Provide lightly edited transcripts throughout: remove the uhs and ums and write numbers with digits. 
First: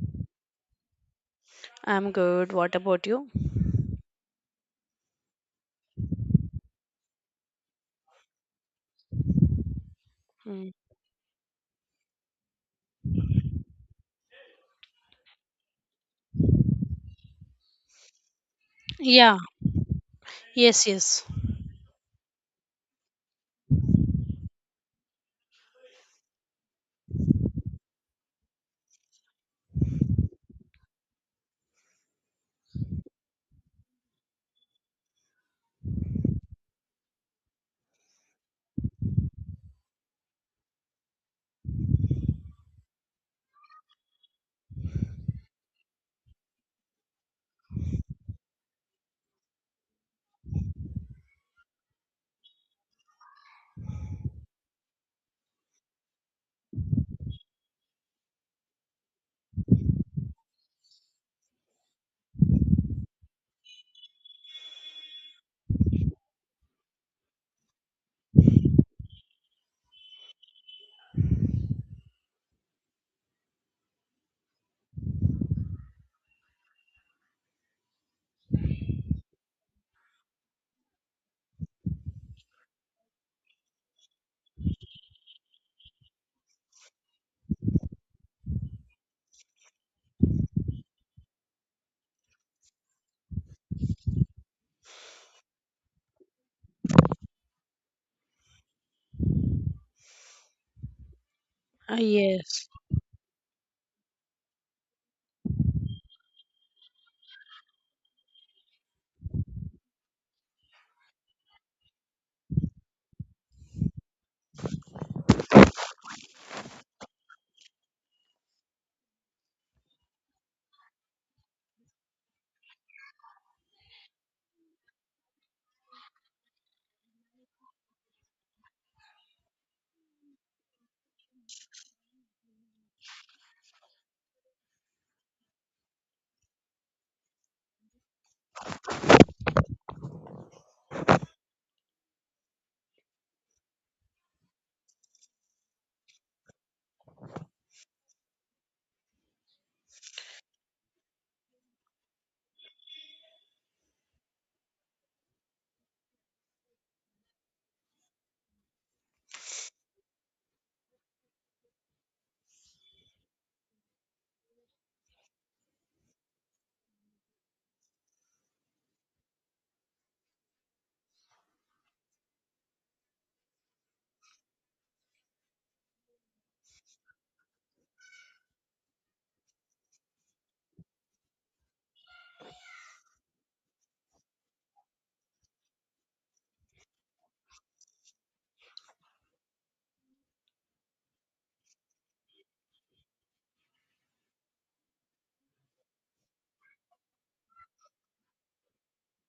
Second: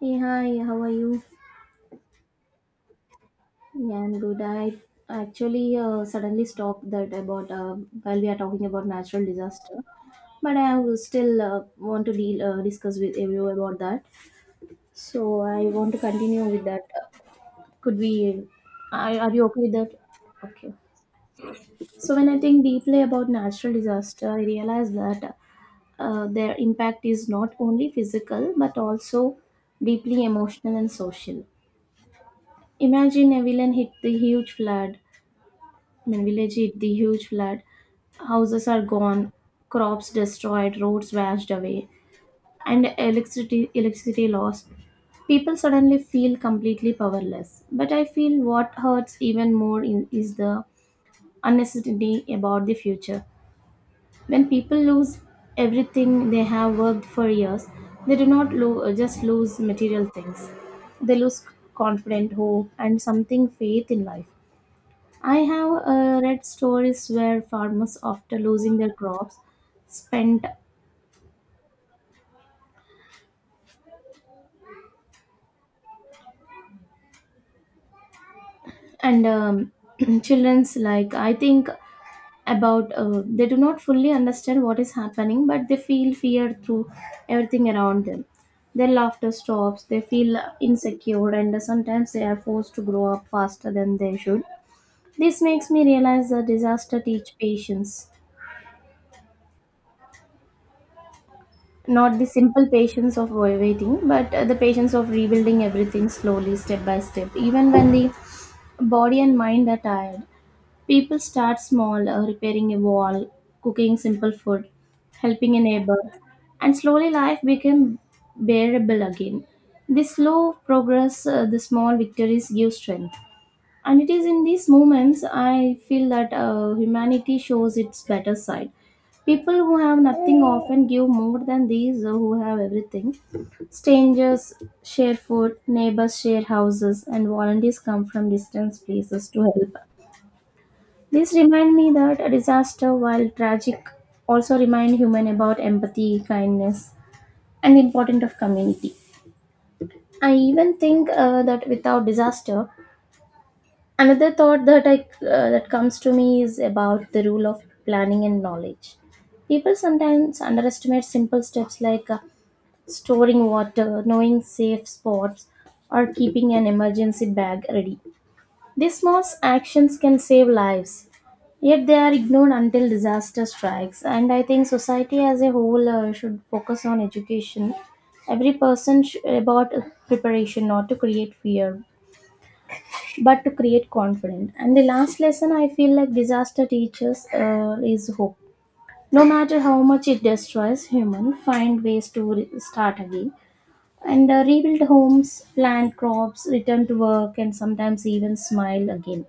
Hey, hi, how are you? I'm good. What about you? Yeah, I'm good. I actually suddenly stopped that about while we are talking about natural disaster, but Mm. I will still want to deal discuss with you about that. So I want to continue with that. Could we? Are Yeah. you okay with that? Okay. Yes, yes. So when I think deeply about natural disaster, I realize that their impact is not only physical but also deeply emotional and social. Imagine a villain hit the huge flood I mean, village hit the huge flood. Houses are gone, crops destroyed, roads washed away, and electricity lost. People suddenly feel completely powerless. But I feel what hurts even is the uncertainty about the future. When people lose everything they have worked for years, they do not just lose material things. They lose confidence, hope, and something faith in life. I have read stories where farmers, after losing their crops, spent and children's like I think about they do not fully understand what is happening, but they feel fear through everything around them. Their laughter stops. They feel insecure, and sometimes they are forced to grow up faster than they should. This makes me realize that disaster teach patience. Uh, Not the simple yes. patience of waiting, but the patience of rebuilding everything slowly, step by step. Even when the body and mind are tired, people start small, repairing a wall, cooking simple food, helping a neighbor, and slowly life became bearable again. This slow progress, the small victories give strength. And it is in these moments I feel that humanity shows its better side. People who have nothing often give more than these who have everything. Strangers share food, neighbors share houses, and volunteers come from distant places to help. This remind me that a disaster, while tragic, also remind human about empathy, kindness, and the importance of community. I even think that without disaster, another thought that comes to me is about the rule of planning and knowledge. People sometimes underestimate simple steps like storing water, knowing safe spots, or keeping an emergency bag ready. These small actions can save lives, yet they are ignored until disaster strikes. And I think society as a whole should focus on education. About preparation, not to create fear but to create confidence. And the last lesson I feel like disaster teaches is hope. No matter how much it destroys, human find ways to start again and rebuild homes, plant crops, return to work, and sometimes even smile again.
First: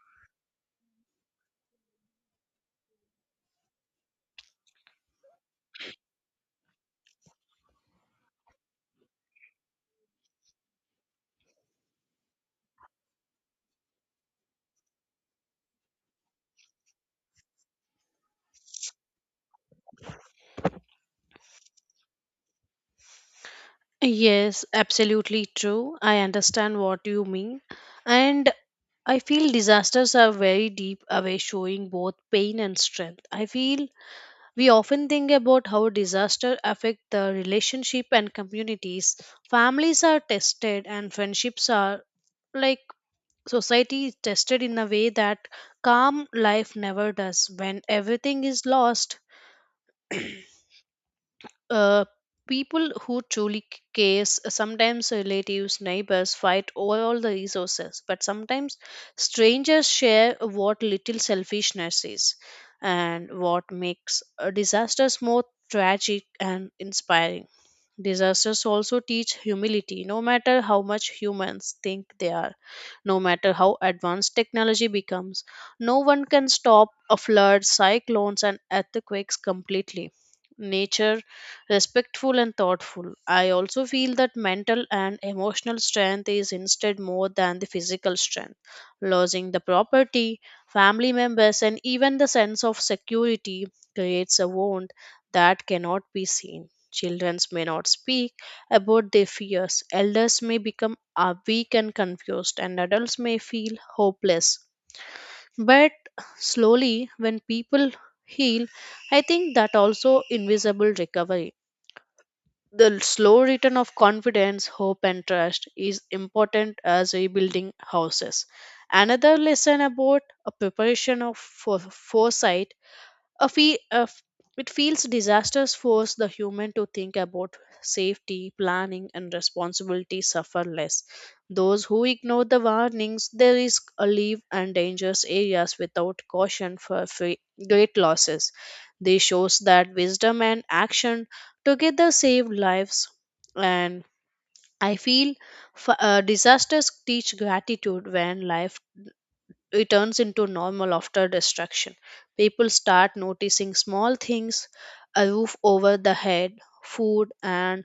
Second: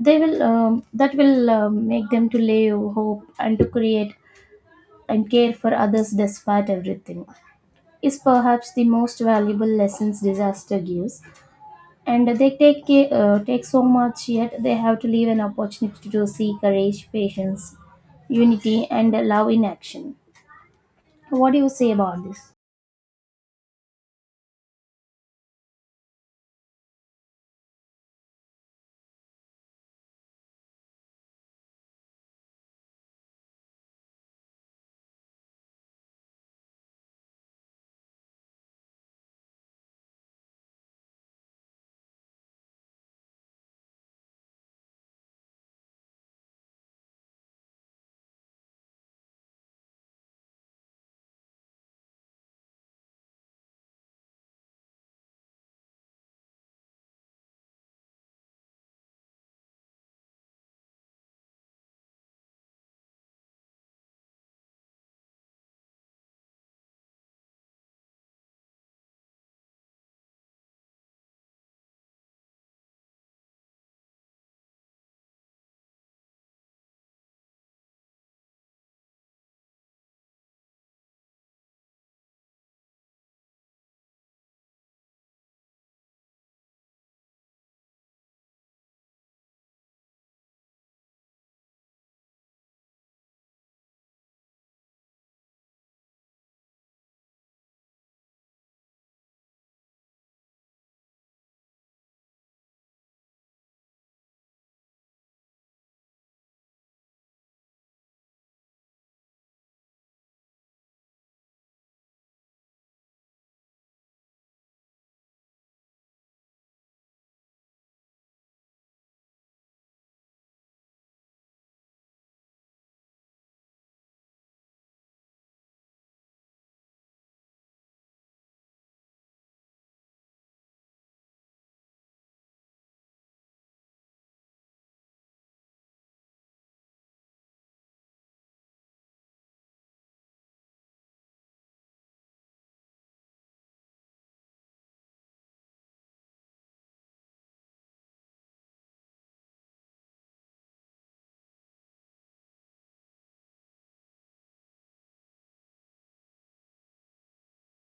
They will that will make them to live, hope, and to create and care for others despite everything. Is perhaps the most valuable lessons disaster gives, and they take so much yet they have to leave an opportunity to see courage, patience, unity, and love in action. What do you say about this? Yes, absolutely true. I understand what you mean. And I feel disasters are very deep away, showing both pain and strength. I feel we often think about how disaster affect the relationship and communities. Families are tested and friendships are like society is tested in a way that calm life never does when everything is lost. Uh, people who truly cares, sometimes relatives neighbors fight over all the resources, but sometimes strangers share what little selfishness is, and what makes disasters more tragic and inspiring. Disasters also teach humility. No matter how much humans think they are, no matter how advanced technology becomes, no one can stop a flood, cyclones, and earthquakes completely. Nature, respectful and thoughtful. I also feel that mental and emotional strength is instead more than the physical strength. Losing the property, family members, and even the sense of security creates a wound that cannot be seen. Children may not speak about their fears. Elders may become weak and confused, and adults may feel hopeless. But slowly, when people heal, I think that also invisible recovery. The slow return of confidence, hope, and trust is important as rebuilding houses. Another lesson about a preparation of for foresight, a fe- a f- it feels disasters force the human to think about safety, planning, and responsibility suffer less. Those who ignore the warnings, they risk a leave and dangerous areas without caution great losses. This shows that wisdom and action together save lives. And I feel disasters teach gratitude when life returns into normal after destruction. People start noticing small things, a roof over the head, food, and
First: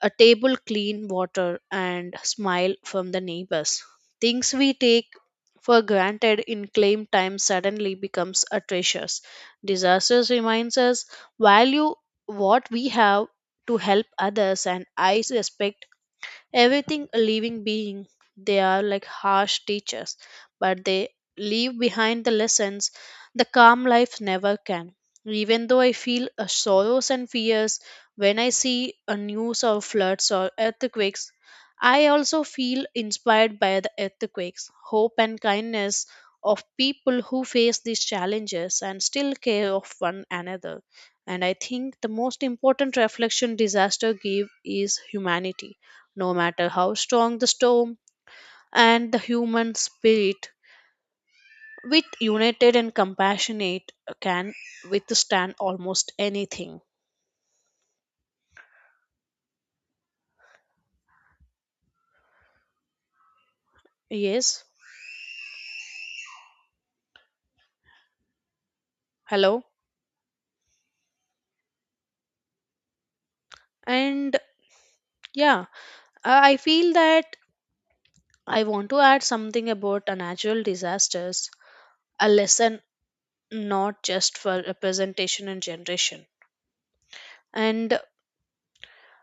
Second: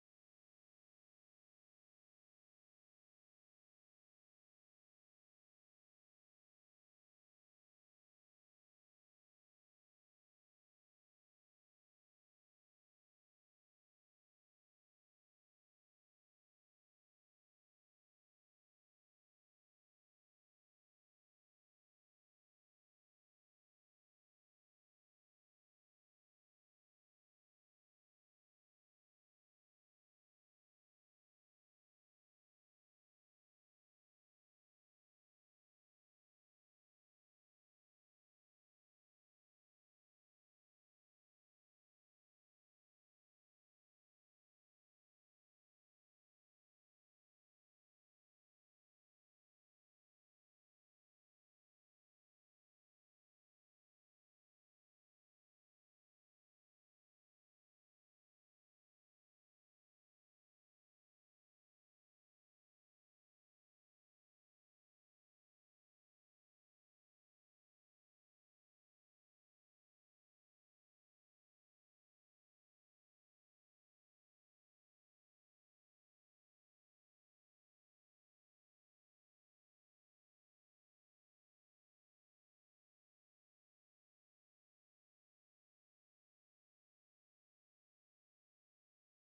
a table, clean water, and smile from the neighbors. Things we take for granted in claim time suddenly becomes a treasures. Disasters reminds us value what we have, to help others, and I respect everything a living being. They are like harsh teachers, but they leave behind the lessons the calm life never can. Even though I feel sorrows and fears when I see a news of floods or earthquakes, I also feel inspired by the earthquakes hope and kindness of people who face these challenges and still care of one another. And I think the most important reflection disaster give is humanity. No matter how strong the storm, and the human spirit, with united and compassionate, can withstand almost anything. Yes, hello. And yeah, I feel that I want to add something about a natural disasters, a lesson not just for representation and generation. And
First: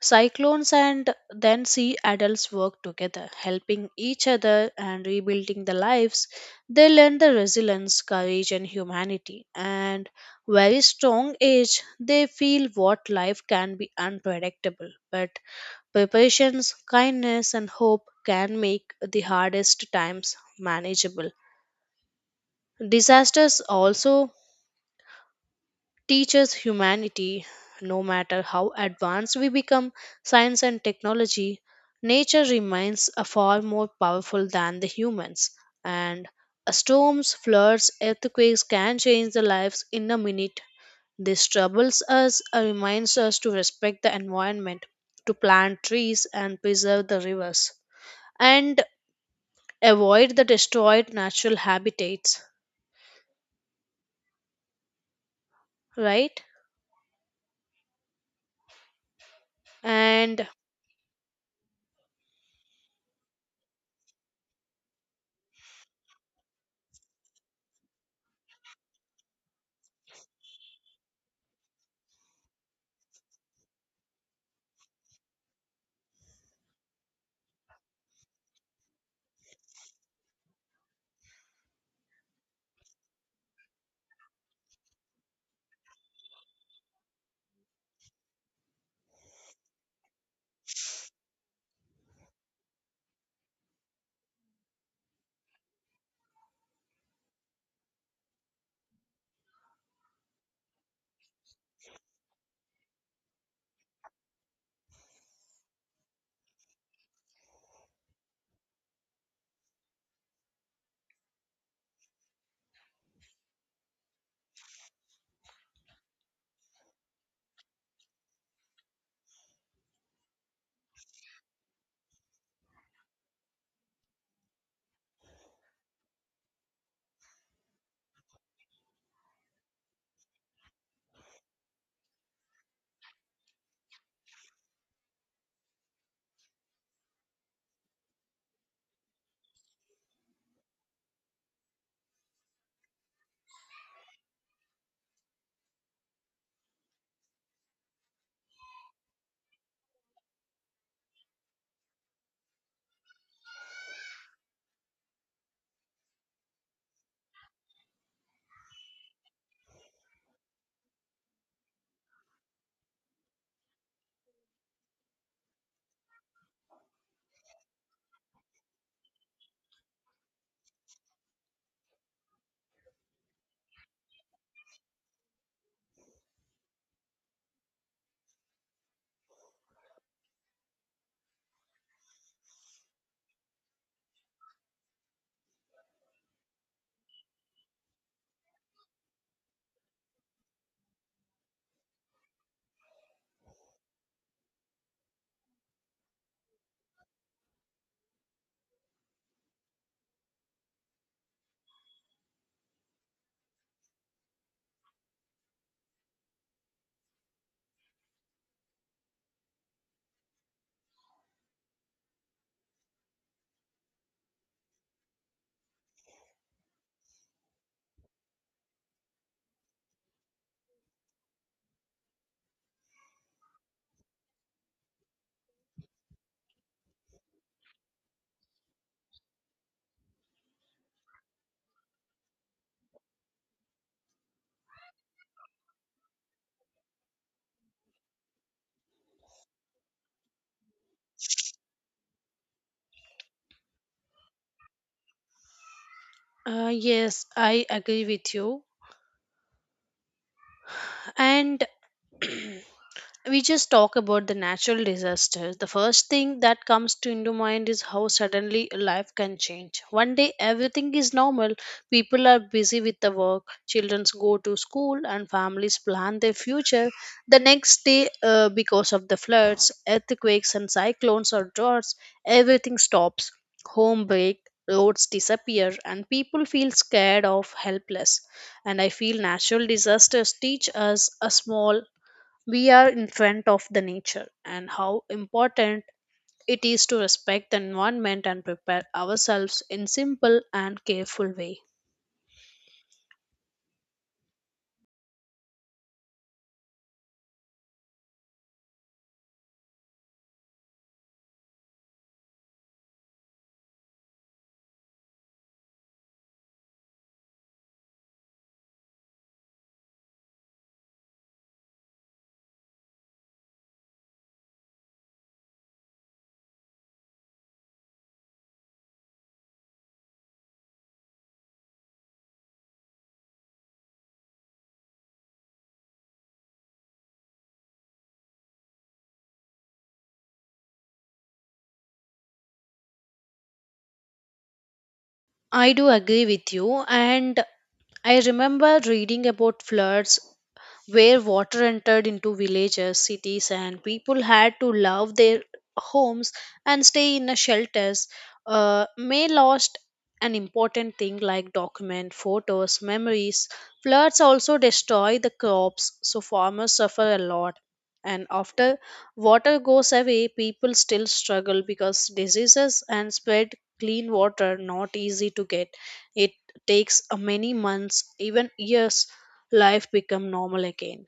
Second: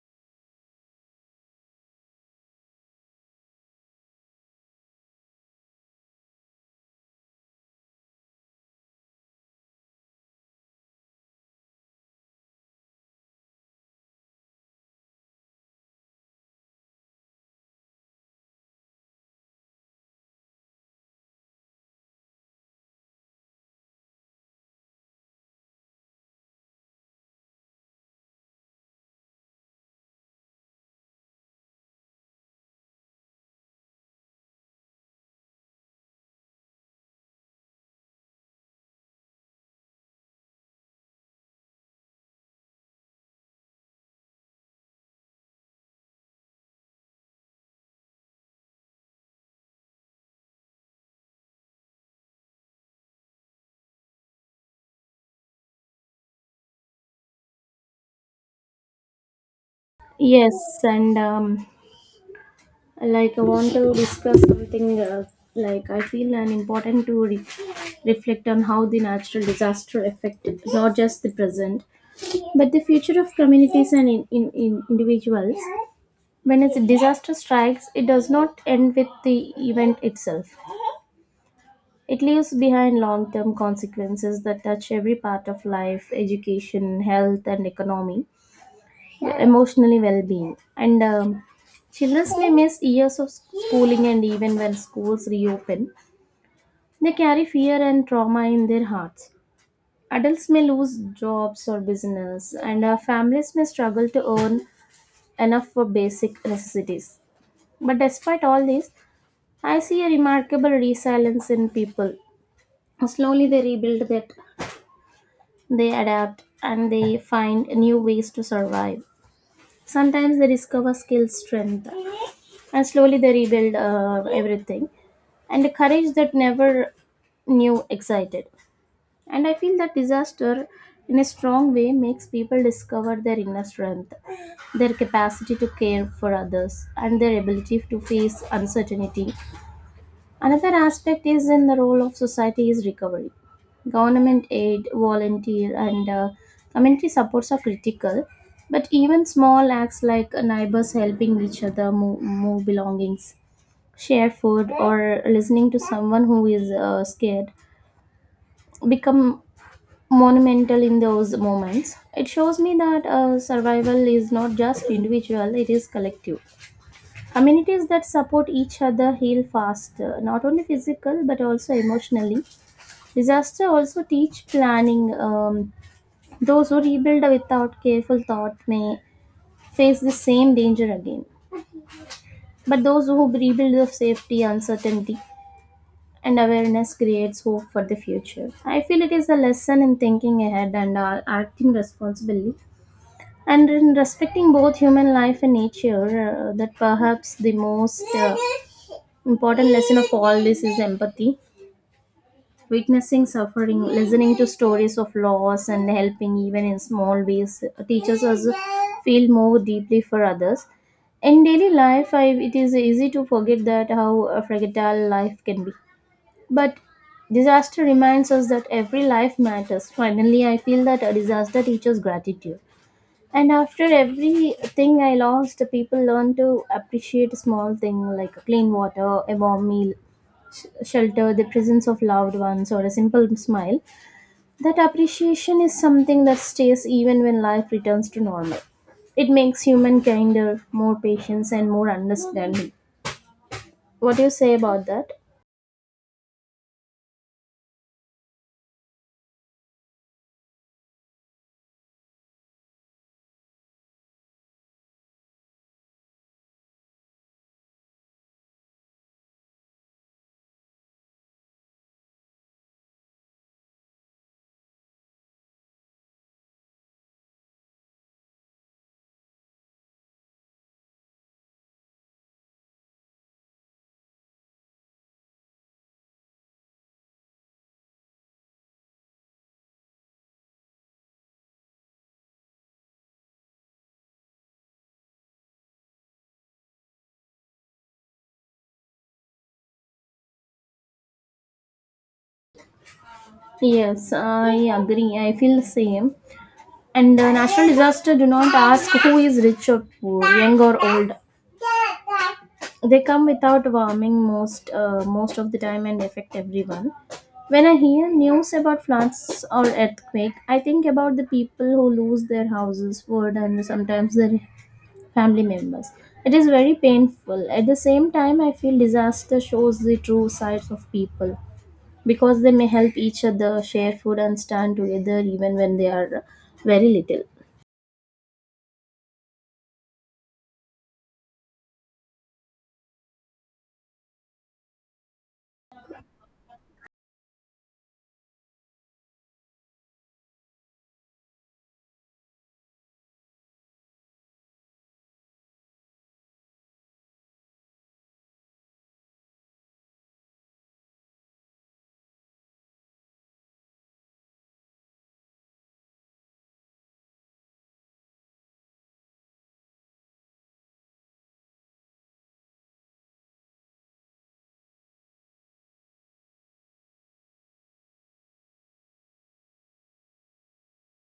cyclones and then sea adults work together, helping each other and rebuilding their lives. They learn the resilience, courage, and humanity. And very strong age, they feel what life can be unpredictable. But preparations, kindness, and hope can make the hardest times manageable. Disasters also teaches humanity. No matter how advanced we become, science and technology, nature remains a far more powerful than the humans. And storms, floods, earthquakes can change the lives in a minute. This troubles us, reminds us to respect the environment, to plant trees and preserve the rivers, and avoid the destroyed natural habitats, right? And Yes, and like I want to discuss something like I feel an important to reflect on how the natural disaster affected not just the present but the future of communities and in individuals. When a disaster strikes, it does not end with the event itself. It leaves behind long term consequences that touch every part of life: education, health, and economy, emotionally well being. And children may miss years of schooling, and even when schools reopen, they carry fear and trauma in their hearts. Adults may lose jobs or business, and families may struggle to earn enough for basic necessities. But despite all this, I see a remarkable resilience in people. Slowly they rebuild that. They adapt and they find new ways to survive. Sometimes they discover skill strength, and slowly they rebuild everything. And the courage that never knew excited. And I feel that disaster in a strong way makes people discover their inner strength, their capacity to care for others, and their ability to face uncertainty. Another aspect is in the role of society is recovery. Government aid, volunteer, and community supports are critical, but even small acts like neighbors helping each other move belongings, share food, or listening to someone who is scared become monumental in those moments. It shows me that survival is not just individual, it is collective. Communities that support each other heal faster, not only physical but also emotionally. Disaster also teach planning. Those who rebuild without careful thought may face the same danger again. But those who rebuild with safety, uncertainty, and awareness creates hope for the future. I feel it is a lesson in thinking ahead and acting responsibly, and in respecting both human life and nature. That perhaps the most Important lesson of all this is empathy. Witnessing suffering, listening to stories of loss, and helping even in small ways teaches us feel more deeply for others. In daily life, it is easy to forget that how fragile life can be. But disaster reminds us that every life matters. Finally, I feel that a disaster teaches gratitude. And after everything I lost, people learn to appreciate small things like clean water, a warm meal, shelter, the presence of loved ones, or a simple smile. That appreciation is something that stays even when life returns to normal. It makes human kinder, more patience, and more understanding. What do you say about that? Yes, I agree with you. And we just talk about the natural disasters, the first thing that comes to into mind is how suddenly life can change. One day everything is normal. People are busy with the work, children go to school, and families plan their future. The next day, because of the floods, earthquakes, and cyclones or droughts, everything stops. Home break, roads disappear, and people feel scared of helpless. And I feel natural disasters teach us a small we are in front of the nature and how important it is to respect the environment and prepare ourselves in simple and careful way. Yes, I agree. I feel the same. And the natural disaster do not ask who is rich or poor, young or old. They come without warming most of the time and affect everyone. When I hear news about floods or earthquake, I think about the people who lose their houses, food, and sometimes their family members. It is very painful. At the same time, I feel disaster shows the true sides of people, because they may help each other, share food, and stand together even when they are very little. I do agree with you. And I remember reading about floods where water entered into villages, cities, and people had to love their homes and stay in a shelters. May lost an important thing like document, photos, memories. Floods also destroy the crops, so farmers suffer a lot. And after water goes away, people still struggle because diseases and spread clean water not easy to get. It takes many months, even years life become normal again.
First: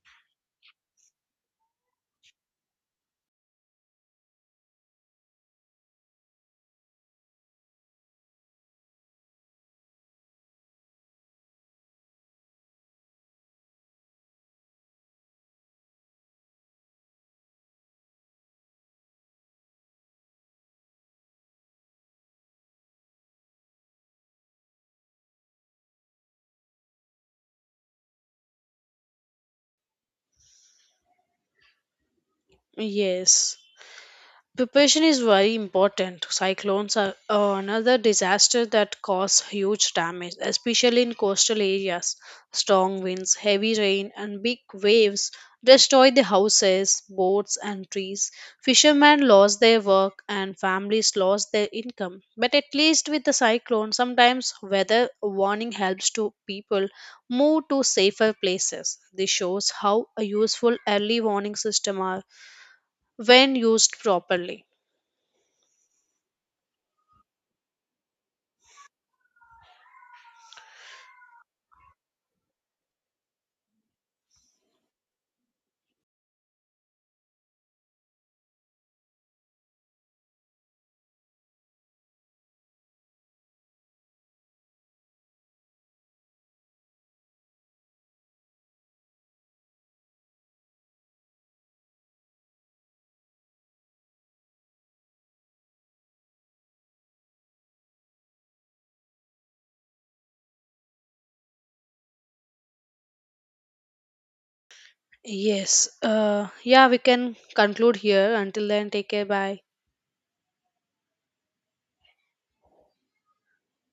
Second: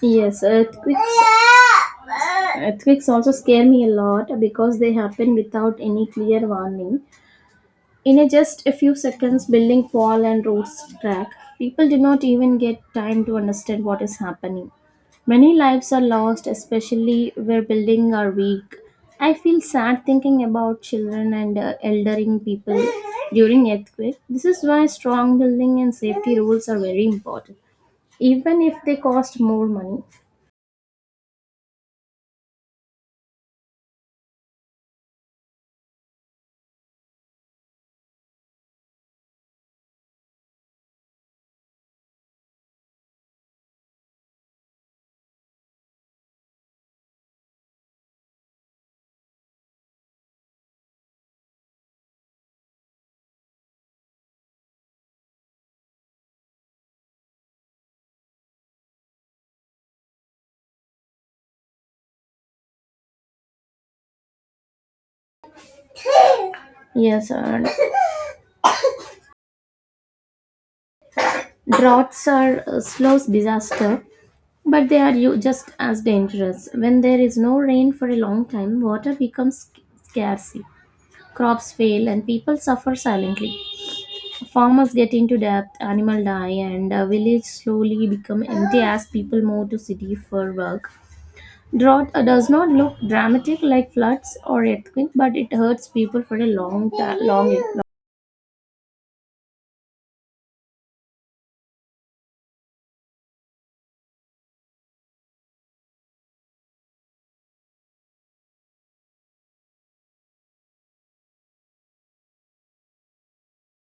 Yes, earthquakes also scare me a lot because they happen without any clear warning. In a just a few seconds, building fall and roads crack. People do not even get time to understand what is happening. Many lives are lost, especially where buildings are weak. I feel sad thinking about children and eldering people during earthquake. This is why strong building and safety rules are very important, even if they cost more money. Yes. Preparation is very important. Cyclones are another disaster that cause huge damage, especially in coastal areas. Strong winds, heavy rain, and big waves destroy the houses, boats, and trees. Fishermen lost their work, and families lost their income. But at least with the cyclone, sometimes weather warning helps to people move to safer places. This shows how a useful early warning system are when used properly. Yes, droughts are a slow disaster, but they are just as dangerous. When there is no rain for a long time, water becomes scarce. Crops fail and people suffer silently. Farmers get into debt, animals die, and a village slowly become empty as people move to city for work. Drought does not look dramatic like floods or earthquake, but it hurts people for a long time. Long, long Yes. Yeah, we can conclude here. Until then, take care. Bye.